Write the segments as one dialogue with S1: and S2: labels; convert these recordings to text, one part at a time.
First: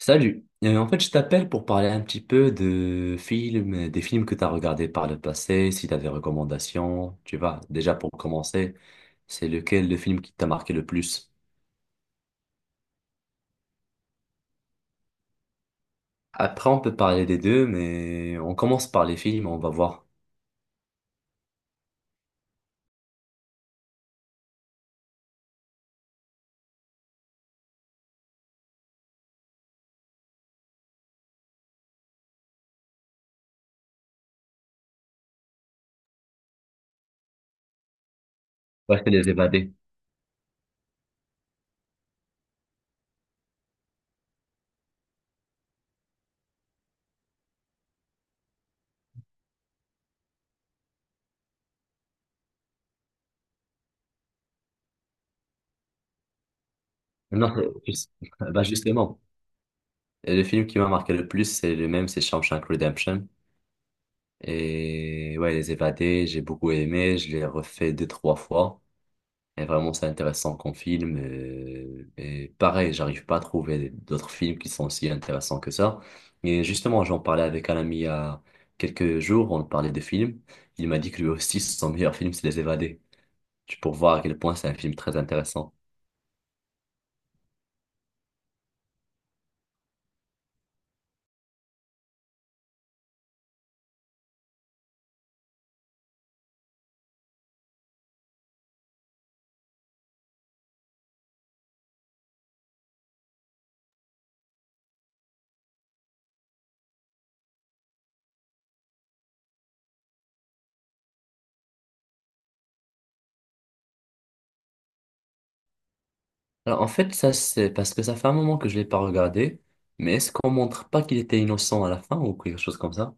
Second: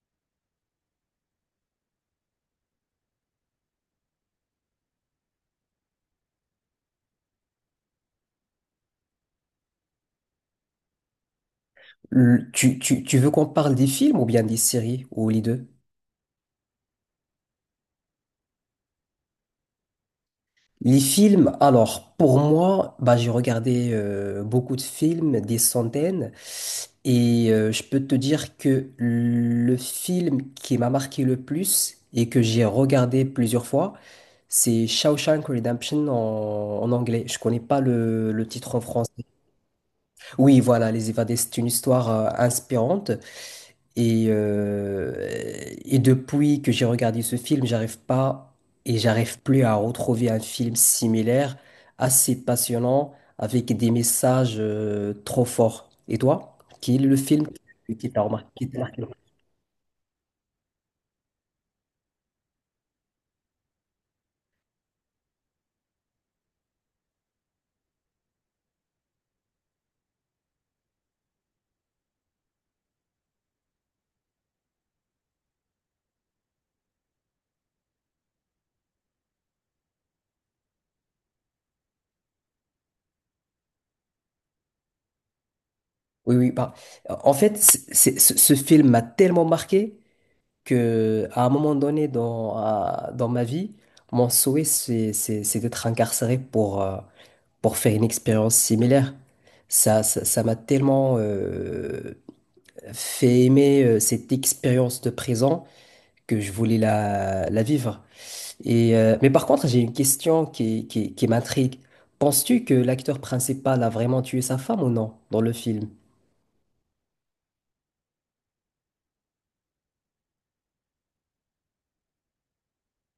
S1: Salut. En fait, je t'appelle pour parler un petit peu de films, des films que tu as regardés par le passé, si tu as des recommandations, tu vois. Déjà pour commencer, c'est lequel le film qui t'a marqué le plus?
S2: Tu veux qu'on parle des films ou bien des séries ou les deux?
S1: Après, on peut parler des deux, mais on commence par les films, on va voir.
S2: Les films, alors pour moi, j'ai regardé beaucoup de films, des centaines, je peux te dire que le film qui m'a marqué le plus et que j'ai regardé plusieurs fois, c'est Shawshank Redemption en anglais. Je connais pas le titre en
S1: Ouais, c'est
S2: français.
S1: Les Évadés.
S2: Oui, voilà, Les Évadés, c'est une histoire inspirante. Et, euh, et depuis que j'ai regardé ce film, j'arrive pas et j'arrive plus à retrouver un film similaire, assez passionnant, avec des messages trop forts. Et toi, quel est le film
S1: Non, bah
S2: qui t'a marqué?
S1: justement, le film qui m'a marqué le plus, c'est le même, c'est Shawshank Redemption. Et ouais, Les Évadés, j'ai beaucoup aimé, je l'ai refait deux, trois fois. Et vraiment, c'est intéressant comme film. Et, pareil, j'arrive pas à trouver d'autres films qui sont aussi intéressants que ça. Et justement, j'en parlais avec un ami il y a quelques jours, on parlait de films. Il m'a dit que lui aussi, son meilleur film, c'est Les Évadés. Tu peux voir à quel point c'est un film très intéressant.
S2: Oui, oui, en fait, ce film m'a tellement marqué que à un moment donné dans ma vie, mon souhait, c'est d'être incarcéré pour faire une expérience similaire. Ça m'a tellement fait aimer cette expérience de présent que je voulais la vivre. Mais par contre, j'ai une question qui m'intrigue. Penses-tu que l'acteur principal a vraiment tué sa femme ou non dans le film?
S1: Alors, en fait, ça, c'est parce que ça fait un moment que je l'ai pas regardé. Mais est-ce qu'on montre pas qu'il était innocent à la fin ou quelque chose comme ça?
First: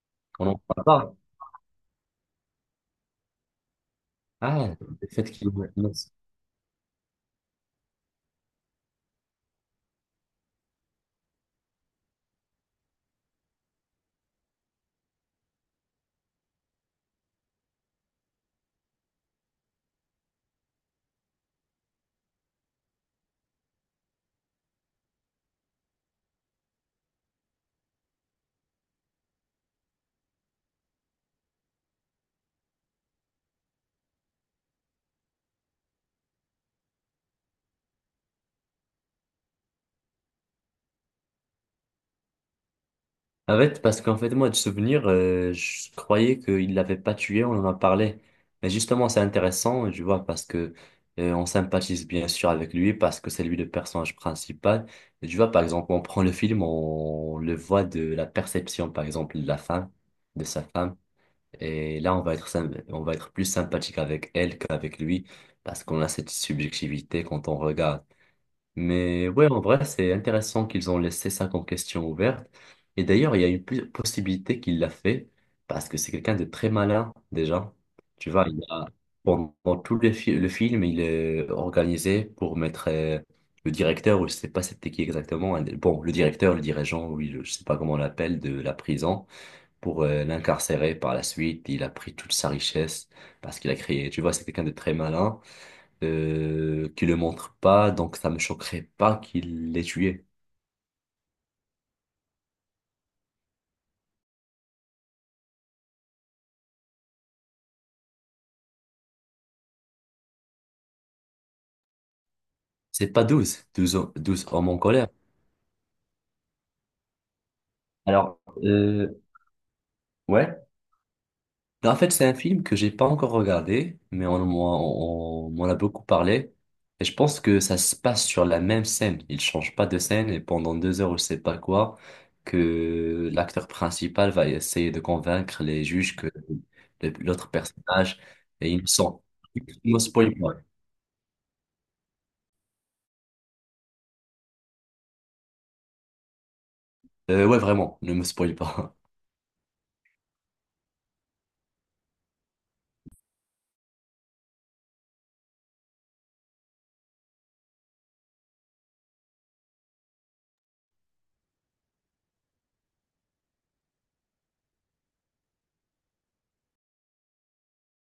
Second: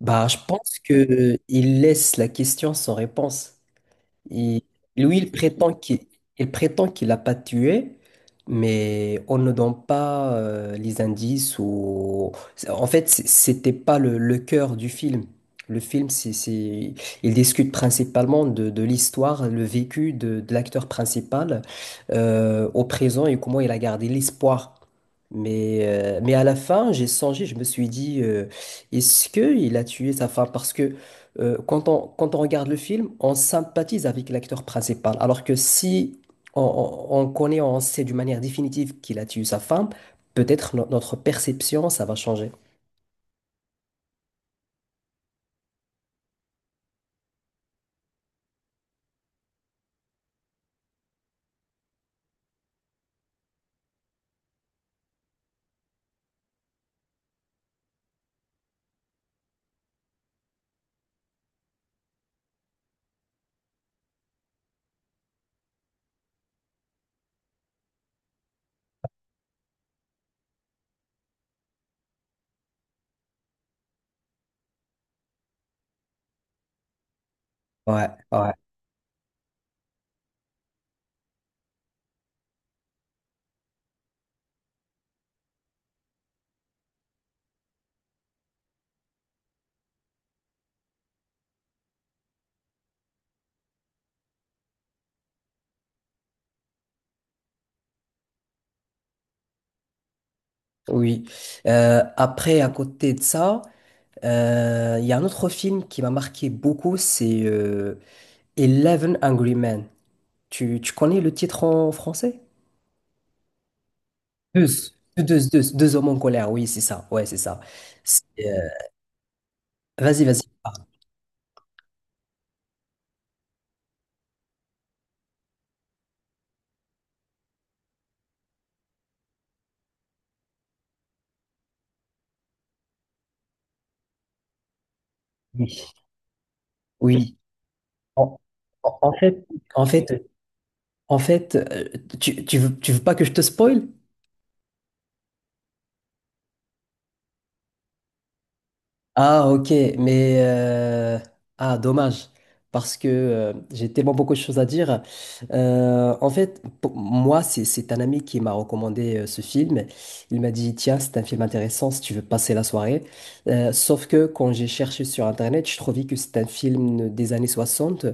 S2: Bah, je
S1: On n'en
S2: pense
S1: parle pas.
S2: que il laisse la question sans réponse. Il-
S1: Ah, le
S2: Lui, il
S1: fait qu'il est
S2: prétend qu'il
S1: innocent.
S2: il prétend qu'il l'a pas tué, mais on ne donne pas les indices. En fait, c'était pas le cœur du film. Le film, il discute principalement de l'histoire, le vécu de l'acteur principal au présent et comment il a gardé l'espoir. Mais à la fin, j'ai songé, je me suis dit, est-ce qu'il a tué sa femme? Parce que quand quand on regarde le film, on sympathise avec l'acteur principal. Alors que si on connaît, on sait d'une manière définitive qu'il a tué sa femme, peut-être notre perception, ça va changer.
S1: En fait, parce qu'en fait, moi, de souvenir, je croyais qu'il l'avait pas tué, on en a parlé. Mais justement, c'est intéressant, tu vois, parce que on sympathise bien sûr avec lui, parce que c'est lui le personnage principal. Et tu vois, par exemple, on prend le film, on le voit de la perception, par exemple, de la femme, de sa femme. Et là, on va être, on va être plus sympathique avec elle qu'avec lui, parce qu'on a cette subjectivité quand on regarde. Mais ouais, en vrai, c'est intéressant qu'ils ont laissé ça comme question ouverte. Et d'ailleurs, il y a une possibilité qu'il l'a fait parce que c'est quelqu'un de très malin déjà.
S2: Ouais,
S1: Tu vois,
S2: ouais,
S1: il a, pendant tout le film, il est organisé pour mettre le directeur, ou je sais pas c'était qui exactement, bon, le directeur, le dirigeant, je sais pas comment on l'appelle, de la prison pour l'incarcérer par la suite. Il a pris toute sa richesse parce qu'il a créé. Tu vois, c'est quelqu'un de très malin qui le montre pas, donc ça me choquerait pas qu'il l'ait tué.
S2: oui. Après, à côté de ça, il y a un autre film qui m'a marqué beaucoup, c'est Eleven Angry Men. Tu connais le titre en français?
S1: C'est pas 12 hommes
S2: Deux.
S1: en colère.
S2: Deux hommes en colère, oui, c'est ça. Ouais, c'est ça.
S1: Alors,
S2: Vas-y, vas-y.
S1: ouais.
S2: Ah,
S1: En fait, c'est un film que j'ai pas encore regardé, mais on m'en a beaucoup parlé. Et je pense que ça se passe sur la même scène. Il change pas de scène et pendant deux heures ou je sais pas quoi, que l'acteur principal va essayer de convaincre les
S2: oui.
S1: juges que
S2: Oui.
S1: l'autre personnage
S2: En,
S1: est
S2: en
S1: innocent.
S2: fait, en
S1: Ne me
S2: fait,
S1: spoil pas.
S2: en fait, euh, tu veux pas que je te spoil?
S1: Ouais, vraiment, ne me spoil pas.
S2: Ah, ok, mais ah, dommage, parce que j'ai tellement beaucoup de choses à dire. En fait, pour moi, c'est un ami qui m'a recommandé ce film. Il m'a dit, tiens, c'est un film intéressant si tu veux passer la soirée. Sauf que quand j'ai cherché sur Internet, je trouvais que c'est un film des années 60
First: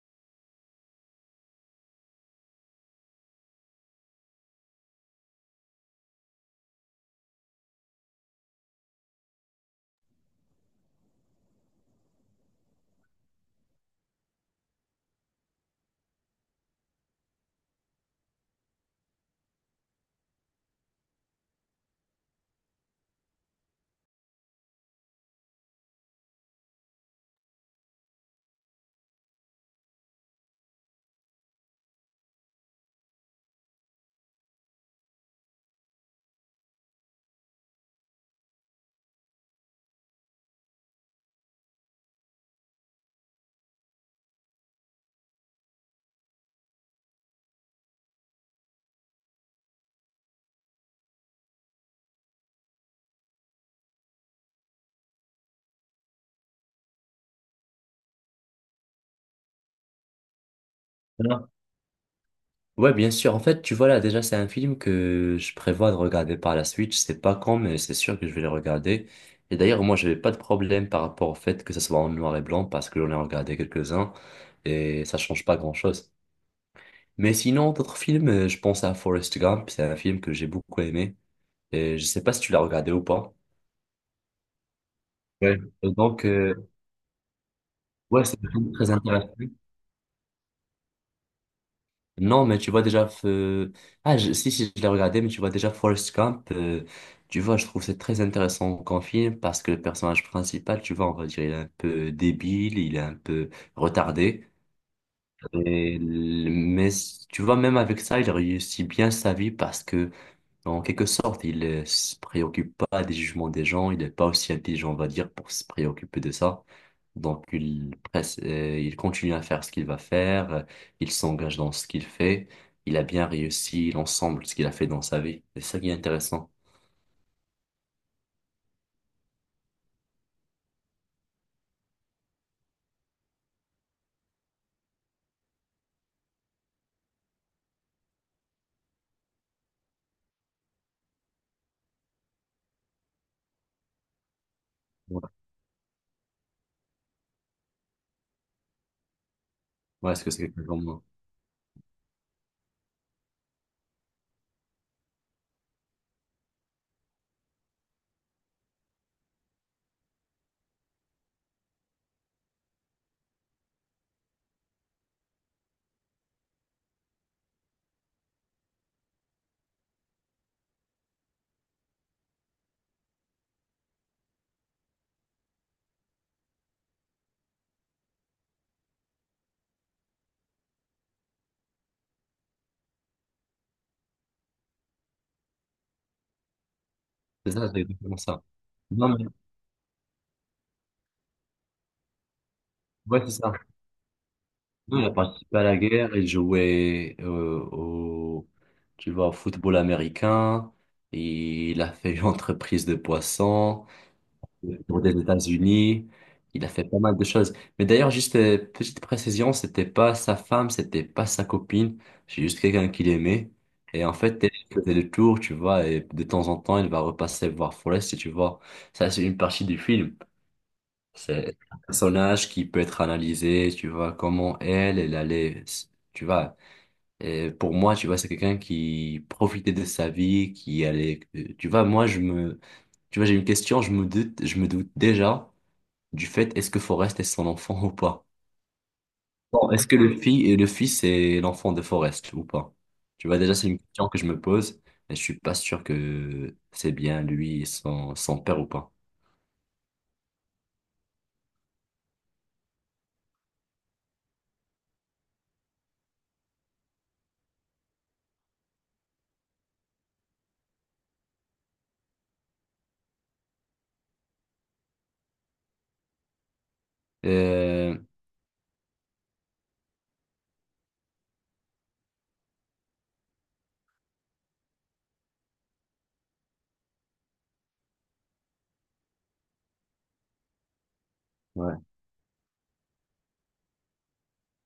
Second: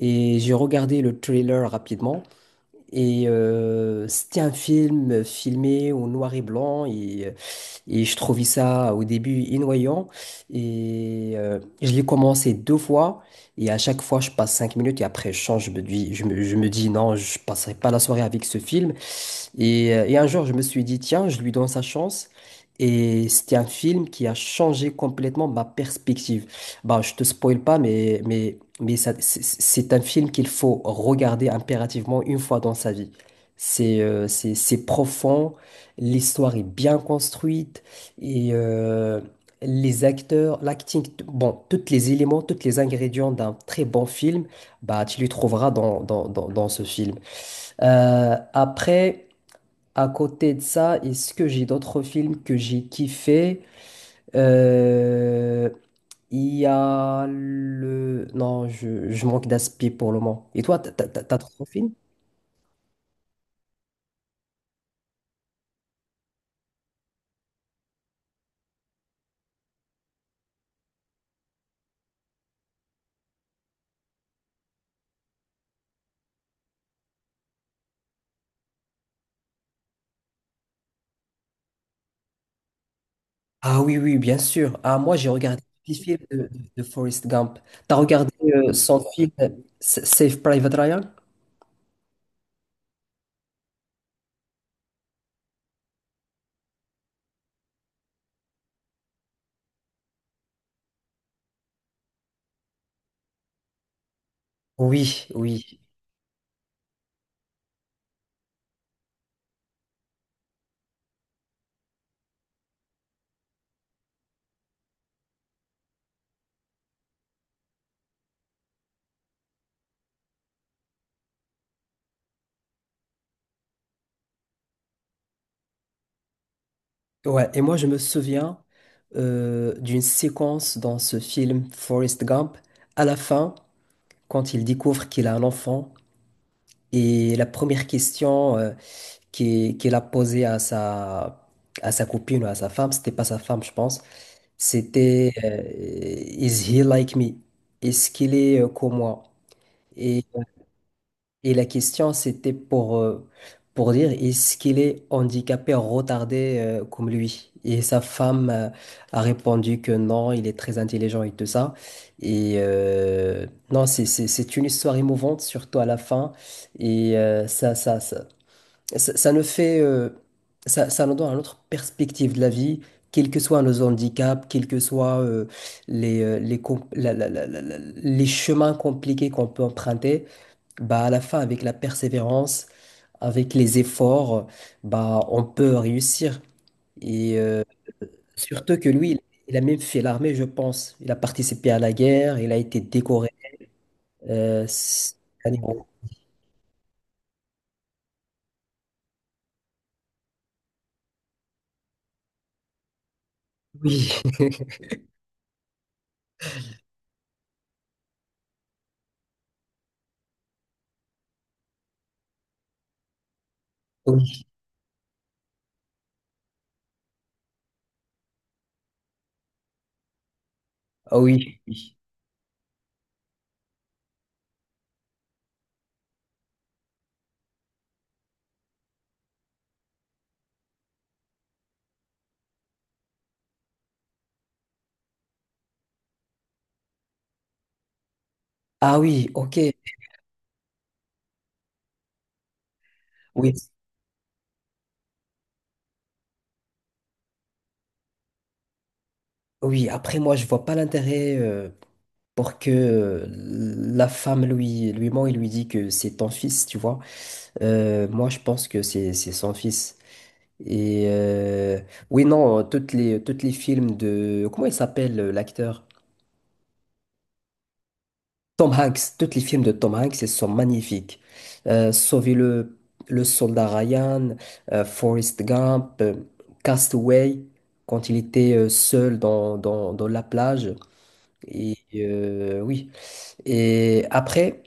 S2: et j'ai regardé le trailer rapidement. C'était un film filmé au noir et blanc et je trouvais ça au début ennuyant. Je l'ai commencé deux fois. Et à chaque fois, je passe 5 minutes et après, je change. Je me dis, je me dis non, je passerai pas la soirée avec ce film. Et un jour, je me suis dit, tiens, je lui donne sa chance. Et c'était un film qui a changé complètement ma perspective. Bah, je te spoil pas, mais ça, c'est un film qu'il faut regarder impérativement une fois dans sa vie. C'est c'est profond, l'histoire est bien construite, et euh, les acteurs, l'acting, bon, tous les éléments, tous les ingrédients d'un très bon film, bah, tu les trouveras dans ce film. Après. À côté de ça, est-ce que j'ai d'autres films que j'ai kiffé? Euh, Il y a Non, je manque d'aspi pour le moment. Et toi, t'as d'autres films?
S1: Ouais, bien sûr. En fait, tu vois là, déjà, c'est un film que je prévois de regarder par la suite. Je sais pas quand, mais c'est sûr que je vais le regarder. Et d'ailleurs, moi, j'avais pas de problème par rapport au fait que ça soit en noir et blanc parce que j'en ai regardé quelques-uns et ça change pas grand-chose. Mais sinon, d'autres films, je pense à Forrest Gump. C'est un film que j'ai beaucoup aimé et je sais pas si tu l'as regardé ou pas.
S2: Ah oui, oui, bien sûr. Ah, moi, j'ai
S1: Ouais.
S2: regardé
S1: Et
S2: les films
S1: donc,
S2: de Forrest Gump. T'as
S1: ouais,
S2: regardé
S1: c'est un film très
S2: son film
S1: intéressant.
S2: Save Private Ryan?
S1: Non, mais tu vois déjà. Ah, si, si, je l'ai regardé, mais tu vois déjà Forrest Gump. Tu vois, je trouve c'est très intéressant comme film parce que le personnage principal, tu vois, on va dire, il est un peu débile, il est un peu retardé.
S2: Oui, oui.
S1: Et l- Tu vois, même avec ça, il réussit bien sa vie parce que en quelque sorte, il ne se préoccupe pas des jugements des gens, il n'est pas aussi intelligent, on va dire, pour se préoccuper de ça. Donc, il continue à faire ce qu'il va faire, il s'engage dans ce qu'il fait, il a bien réussi l'ensemble de ce qu'il a fait dans sa vie. C'est ça qui est intéressant.
S2: Ouais, et moi je me souviens d'une séquence dans ce film Forrest Gump, à la fin, quand il découvre qu'il a un enfant, et la première question qu'il a posée à sa copine ou à sa femme, c'était pas sa femme je pense,
S1: Ouais,
S2: c'était Is he like me? Est-ce qu'il est comme moi?
S1: ouais, est-ce que c'est quelque chose comme moi?
S2: Et la question, c'était pour dire, est-ce qu'il est handicapé, retardé comme lui? Et sa femme a répondu que non, il est très intelligent et tout ça. Et euh, non, c'est une histoire émouvante, surtout à la fin. Et euh, ça, ça, ça, ça nous fait, ça nous donne une autre perspective de la vie, quels que soient nos handicaps, quels que soient les, com- la- la- la- la- la- les chemins compliqués qu'on peut emprunter. Bah, à la fin, avec la persévérance, avec les efforts, bah, on peut réussir. Et
S1: C'est
S2: euh,
S1: ça, c'est exactement ça.
S2: surtout que
S1: Non,
S2: lui,
S1: mais,
S2: il a même fait l'armée, je pense. Il a participé à la guerre, il a été
S1: ouais,
S2: décoré.
S1: c'est ça. Non, il a
S2: C'est un
S1: participé à la
S2: héros.
S1: guerre, il jouait au, tu vois, au football américain, il a fait une entreprise de poissons.
S2: Oui,
S1: Tour des États-Unis. Il a fait pas mal de choses. Mais d'ailleurs, juste petite précision, c'était pas sa femme, c'était pas sa copine. C'est juste quelqu'un qu'il aimait. Et en fait,
S2: oui,
S1: elle faisait le tour, tu vois, et de temps en temps, il va repasser voir Forrest, et tu vois. Ça, c'est une partie du film.
S2: ah
S1: C'est
S2: oui,
S1: un
S2: oui.
S1: personnage qui peut être analysé, tu vois, comment elle, elle allait, tu vois. Et pour moi, tu vois, c'est quelqu'un qui profitait de sa vie, qui allait, tu vois, moi, tu vois, j'ai une question, je me doute déjà du fait est-ce que Forrest est son enfant ou pas?
S2: Ah oui, ok,
S1: Bon, est-ce que le fils et le fils est l'enfant de Forrest ou pas? Tu vois,
S2: oui,
S1: déjà, c'est une question que je me pose et je suis pas sûr que c'est bien lui et son, son père ou pas.
S2: oui. Après, moi, je vois pas l'intérêt pour que la femme lui ment et lui dit que c'est ton fils, tu vois. Moi, je pense que c'est son fils. Et euh, oui, non, toutes les films de... Comment il s'appelle l'acteur?
S1: Euh,
S2: Tom Hanks. Tous les films de Tom Hanks, ils sont magnifiques. Sauver le soldat Ryan, Forrest Gump, Castaway, quand il était seul dans la plage. Et
S1: ouais.
S2: oui. Et après,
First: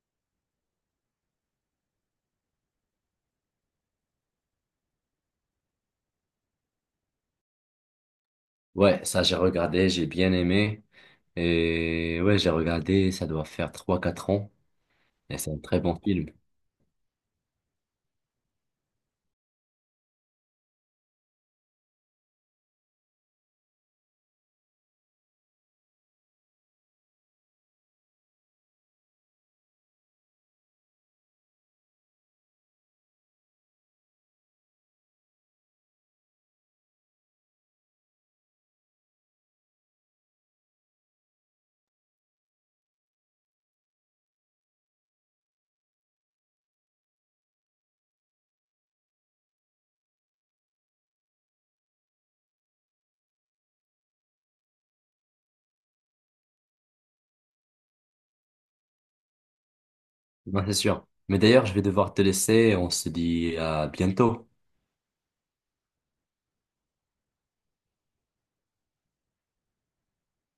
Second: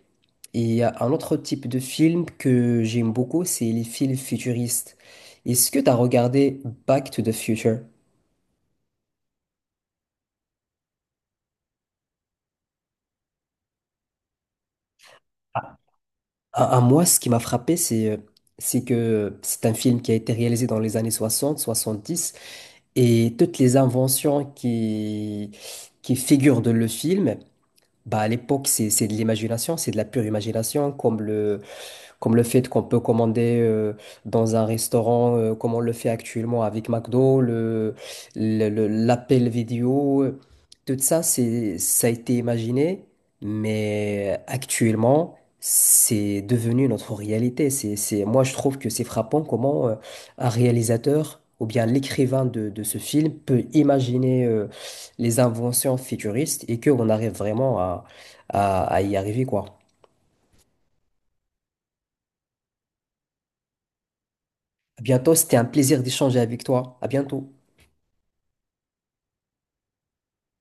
S2: il y a un autre type de film que j'aime beaucoup, c'est les films futuristes. Est-ce que tu as regardé Back to the Future?
S1: Ouais, ça, j'ai regardé, j'ai bien aimé. Et ouais, j'ai regardé, ça doit faire trois quatre ans et c'est un très bon film.
S2: À moi, ce qui m'a frappé, c'est que c'est un film qui a été réalisé dans les années 60, 70, et toutes les inventions qui figurent dans le film, bah, à l'époque, c'est de l'imagination, c'est de la pure imagination, comme le fait qu'on peut commander dans un restaurant, comme on le fait actuellement avec McDo, l'appel vidéo, tout ça, ça a été imaginé, mais actuellement, c'est devenu notre réalité. Moi, je trouve que c'est frappant comment un réalisateur ou bien l'écrivain de ce film peut imaginer les inventions futuristes et qu'on arrive vraiment à y arriver, quoi.
S1: Non, c'est sûr. Mais d'ailleurs, je vais devoir te laisser. On se dit à bientôt.
S2: À bientôt, c'était un plaisir d'échanger avec toi. À bientôt.